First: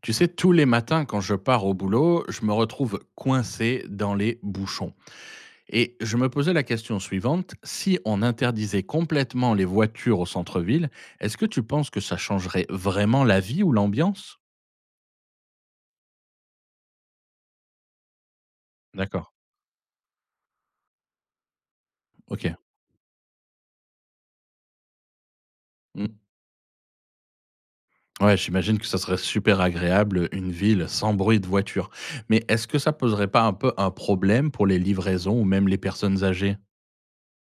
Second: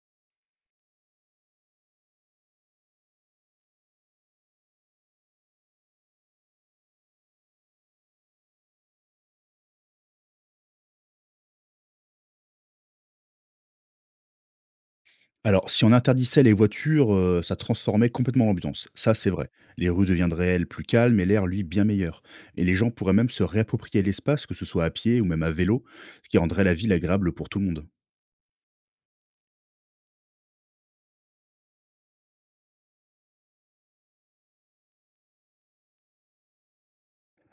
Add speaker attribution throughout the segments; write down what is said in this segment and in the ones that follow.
Speaker 1: Tu sais, tous les matins quand je pars au boulot, je me retrouve coincé dans les bouchons. Et je me posais la question suivante, si on interdisait complètement les voitures au centre-ville, est-ce que tu penses que ça changerait vraiment la vie ou l'ambiance?
Speaker 2: Alors, si on interdisait les voitures, ça transformait complètement l'ambiance. Ça,
Speaker 1: D'accord,
Speaker 2: c'est vrai. Les rues deviendraient, elles, plus calmes et l'air, lui, bien meilleur.
Speaker 1: ok.
Speaker 2: Et les gens pourraient même se réapproprier l'espace, que ce soit à pied ou même à vélo,
Speaker 1: Mm.
Speaker 2: ce qui rendrait la ville agréable pour tout le monde.
Speaker 1: Ouais, j'imagine que ça serait super agréable, une ville sans bruit de voiture. Mais est-ce que ça poserait pas un peu un problème pour les livraisons ou même les personnes âgées?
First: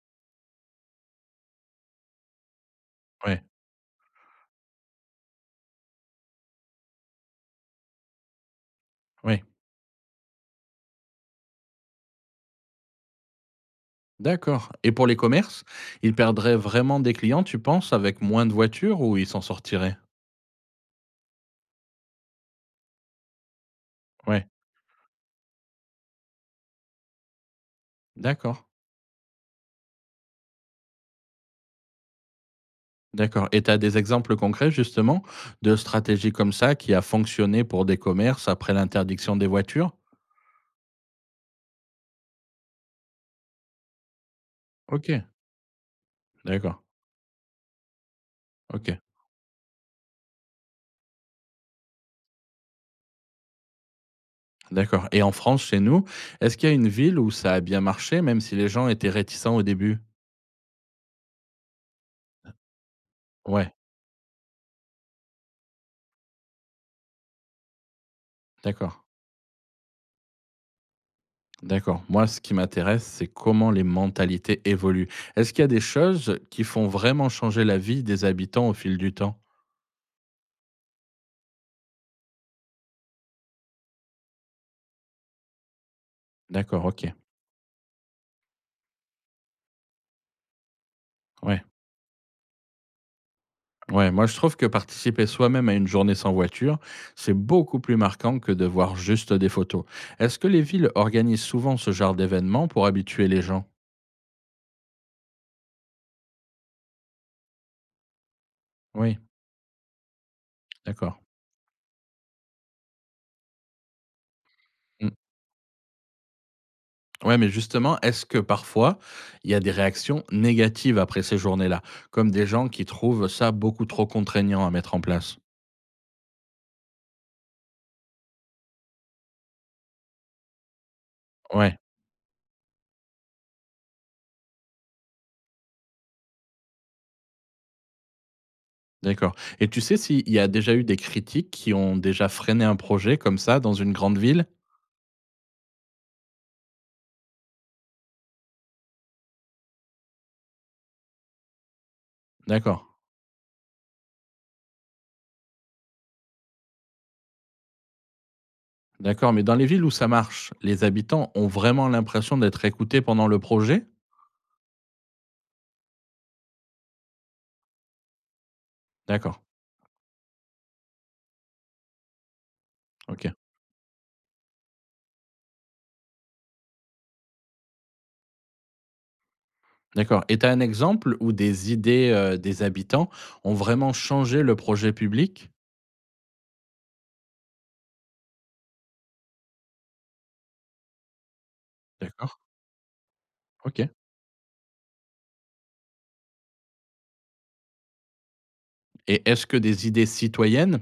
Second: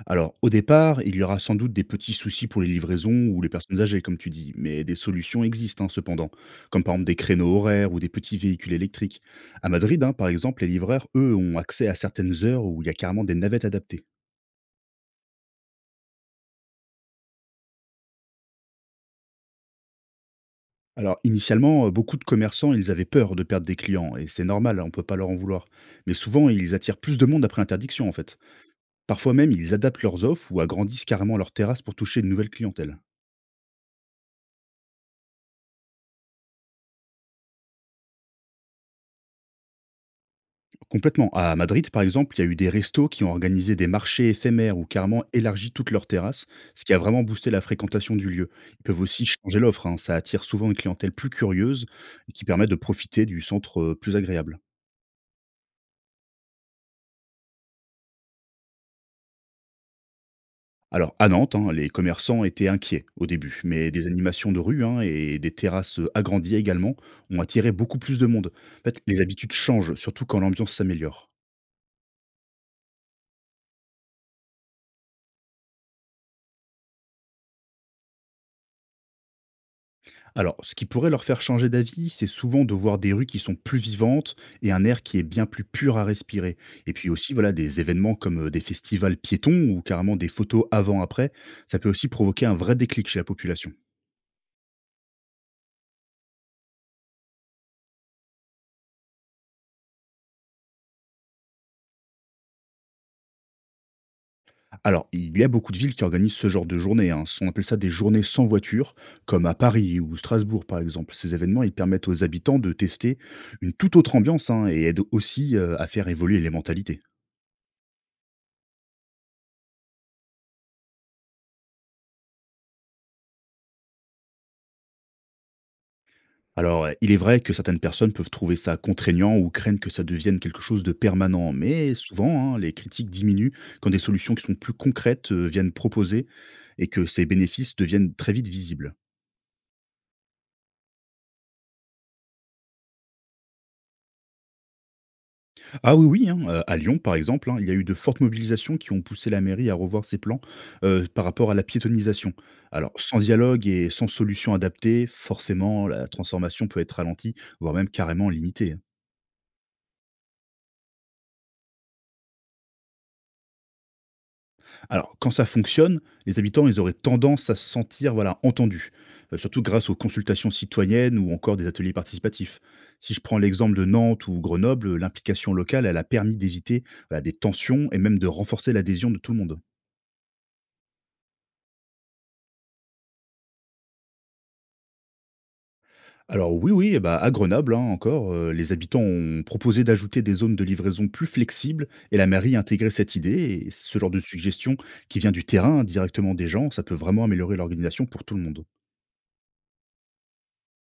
Speaker 2: Alors, au départ, il y aura sans doute des petits soucis pour les livraisons ou
Speaker 1: Ouais,
Speaker 2: les personnes âgées, comme tu dis, mais des solutions existent, hein, cependant, comme par exemple des créneaux horaires ou des petits véhicules électriques.
Speaker 1: ouais.
Speaker 2: À Madrid, hein, par exemple, les livreurs, eux, ont accès à certaines heures où il y a carrément des navettes adaptées.
Speaker 1: D'accord et pour les commerces, ils perdraient vraiment des clients, tu penses, avec moins de voitures ou ils s'en sortiraient?
Speaker 2: Alors, initialement, beaucoup de commerçants, ils avaient peur de perdre des clients et c'est
Speaker 1: Ouais,
Speaker 2: normal, hein, on ne peut pas leur en vouloir. Mais souvent, ils attirent plus de monde après interdiction, en fait.
Speaker 1: d'accord,
Speaker 2: Parfois même, ils adaptent leurs offres ou agrandissent carrément leurs terrasses pour toucher une nouvelle clientèle.
Speaker 1: d'accord et tu as des exemples concrets, justement, de stratégies comme ça qui a fonctionné pour des commerces après l'interdiction des voitures?
Speaker 2: Complètement. À Madrid, par exemple, il y a eu des restos qui ont organisé des marchés éphémères ou
Speaker 1: OK,
Speaker 2: carrément élargi toutes leurs terrasses,
Speaker 1: d'accord,
Speaker 2: ce qui a vraiment boosté la fréquentation du lieu. Ils
Speaker 1: OK,
Speaker 2: peuvent aussi changer l'offre, hein, ça attire souvent une clientèle plus curieuse et qui permet de profiter du centre, plus agréable.
Speaker 1: d'accord et en France, chez nous, est-ce qu'il y a une ville où ça a bien marché, même si les gens étaient réticents au début?
Speaker 2: Alors, à Nantes, hein, les commerçants étaient inquiets au début,
Speaker 1: Ouais,
Speaker 2: mais des animations de rue hein, et des terrasses agrandies également ont attiré beaucoup plus de monde. En fait,
Speaker 1: d'accord.
Speaker 2: les habitudes changent, surtout quand l'ambiance s'améliore.
Speaker 1: D'accord. Moi, ce qui m'intéresse, c'est comment les mentalités évoluent. Est-ce qu'il y a des choses qui font vraiment changer la vie des habitants au fil du temps?
Speaker 2: Alors, ce qui pourrait leur faire changer d'avis, c'est souvent de voir des rues qui sont plus vivantes et un air qui est bien plus pur à respirer.
Speaker 1: D'accord,
Speaker 2: Et puis
Speaker 1: ok.
Speaker 2: aussi, voilà, des événements comme des festivals piétons ou carrément des photos avant-après,
Speaker 1: Ouais.
Speaker 2: ça peut aussi provoquer un vrai déclic chez la population.
Speaker 1: Ouais, moi je trouve que participer soi-même à une journée sans voiture, c'est beaucoup plus marquant que de voir juste des photos. Est-ce que les villes organisent souvent ce genre d'événements pour habituer les gens?
Speaker 2: Alors, il y a beaucoup de villes qui organisent ce genre de journées, hein. On appelle ça des journées sans voiture,
Speaker 1: Oui,
Speaker 2: comme à Paris ou Strasbourg, par exemple.
Speaker 1: d'accord.
Speaker 2: Ces événements, ils permettent aux habitants de tester une toute autre ambiance hein, et aident
Speaker 1: Mm.
Speaker 2: aussi à faire évoluer les mentalités.
Speaker 1: Ouais, mais justement, est-ce que parfois il y a des réactions négatives après ces journées-là, comme des gens qui trouvent ça beaucoup trop contraignant à mettre en place?
Speaker 2: Alors, il est vrai que certaines personnes peuvent trouver ça contraignant ou craignent que ça devienne quelque chose de permanent,
Speaker 1: Ouais.
Speaker 2: mais souvent, hein, les critiques diminuent quand des solutions qui sont plus concrètes viennent proposer et que ces bénéfices deviennent très vite visibles.
Speaker 1: D'accord et tu sais s'il y a déjà eu des critiques qui ont déjà freiné un projet comme ça dans une grande ville?
Speaker 2: Ah oui, oui, hein, à Lyon, par exemple, hein, il y a eu de fortes mobilisations qui ont poussé la mairie à revoir ses plans, par rapport à la piétonnisation.
Speaker 1: D'accord,
Speaker 2: Alors, sans dialogue et sans solution adaptée, forcément, la transformation peut être ralentie, voire même carrément limitée, hein.
Speaker 1: d'accord, mais dans les villes où ça marche, les habitants ont vraiment l'impression d'être écoutés pendant le projet?
Speaker 2: Alors, quand ça fonctionne, les habitants, ils auraient tendance à se sentir, voilà, entendus,
Speaker 1: D'accord,
Speaker 2: surtout grâce aux consultations citoyennes ou encore des ateliers participatifs. Si je
Speaker 1: OK.
Speaker 2: prends l'exemple de Nantes ou Grenoble, l'implication locale, elle a permis d'éviter, voilà, des tensions et même de renforcer l'adhésion de tout le monde.
Speaker 1: D'accord et tu as un exemple où des idées, des habitants ont vraiment changé le projet public?
Speaker 2: Alors oui, oui, eh bah, à Grenoble, hein, encore, les habitants ont proposé d'ajouter des zones de livraison plus flexibles et la
Speaker 1: D'accord,
Speaker 2: mairie a intégré cette idée et
Speaker 1: OK
Speaker 2: ce genre de suggestion qui vient du terrain, directement des gens, ça peut vraiment améliorer l'organisation pour tout le monde.
Speaker 1: et est-ce que des idées citoyennes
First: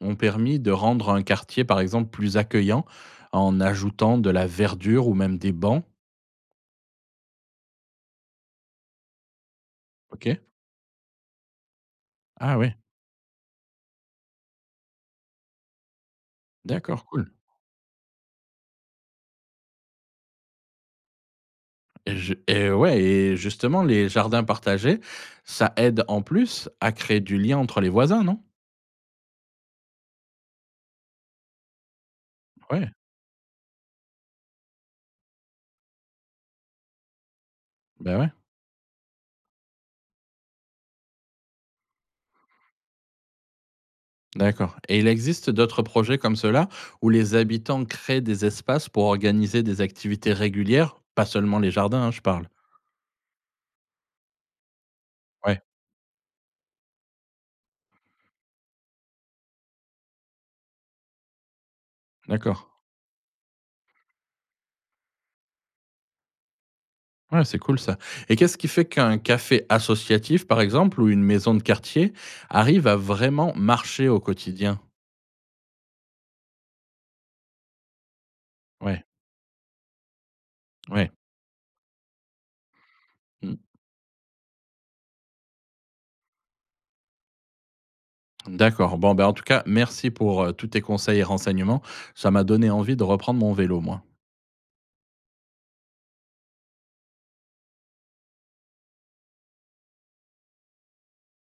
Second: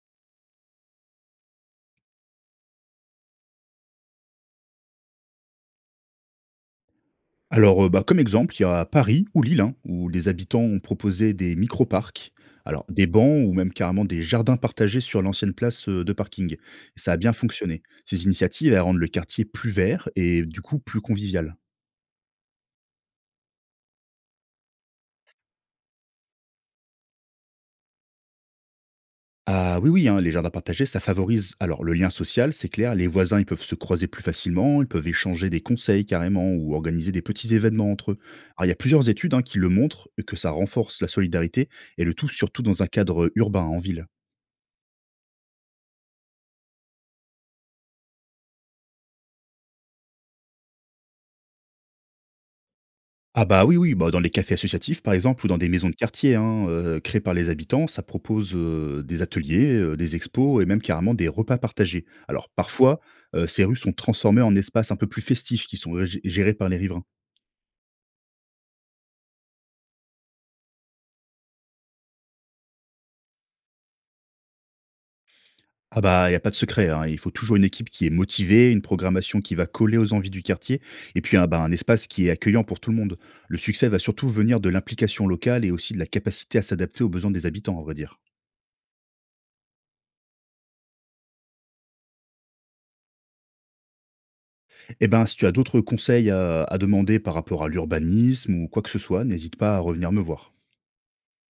Speaker 1: ont permis de rendre un quartier, par exemple, plus accueillant en ajoutant de la verdure ou même des bancs?
Speaker 2: Alors, bah, comme exemple, il y a Paris ou Lille, hein, où les
Speaker 1: OK.
Speaker 2: habitants ont proposé des micro-parcs,
Speaker 1: Ah ouais,
Speaker 2: alors des bancs ou même carrément des jardins partagés sur l'ancienne place, de parking.
Speaker 1: d'accord,
Speaker 2: Ça a
Speaker 1: cool.
Speaker 2: bien fonctionné. Ces initiatives, elles rendent le quartier plus vert et du coup plus convivial.
Speaker 1: Et ouais et justement les jardins partagés, ça aide en plus à créer du lien entre les voisins, non?
Speaker 2: Ah oui, oui, hein, les jardins partagés, ça favorise alors le lien social, c'est
Speaker 1: Ouais,
Speaker 2: clair. Les voisins, ils peuvent se croiser plus facilement, ils peuvent échanger des conseils carrément ou organiser des petits événements entre eux.
Speaker 1: ben ouais,
Speaker 2: Alors il y a plusieurs études hein, qui le montrent que ça renforce la solidarité et le tout surtout dans un cadre urbain en ville.
Speaker 1: d'accord et il existe d'autres projets comme ceux-là où les habitants créent des espaces pour organiser des activités régulières? Pas seulement les jardins, hein, je parle.
Speaker 2: Ah bah oui, oui, bah dans les cafés associatifs par exemple ou dans
Speaker 1: Ouais,
Speaker 2: des maisons de quartier hein, créées par les habitants, ça propose des ateliers, des expos et même carrément des repas partagés. Alors
Speaker 1: d'accord.
Speaker 2: parfois, ces rues sont transformées en espaces un peu plus festifs qui sont gérés par les riverains.
Speaker 1: Ouais, c'est cool ça et qu'est-ce qui fait qu'un café associatif, par exemple, ou une maison de quartier arrive à vraiment marcher au quotidien?
Speaker 2: Ah bah, il y a pas de secret, hein. Il faut toujours une équipe qui est motivée, une
Speaker 1: Ouais,
Speaker 2: programmation qui va coller aux envies du quartier,
Speaker 1: ouais.
Speaker 2: et puis un, bah, un espace qui est accueillant pour tout le monde. Le
Speaker 1: Mmh.
Speaker 2: succès va surtout venir de l'implication locale et aussi de la capacité à s'adapter aux besoins des habitants, à vrai dire.
Speaker 1: D'accord. Bon, ben, en tout cas, merci pour, tous tes conseils et renseignements. Ça m'a donné envie de reprendre mon vélo, moi.
Speaker 2: Eh ben, si tu as d'autres conseils à demander par rapport à l'urbanisme ou quoi que ce soit, n'hésite pas à revenir me voir.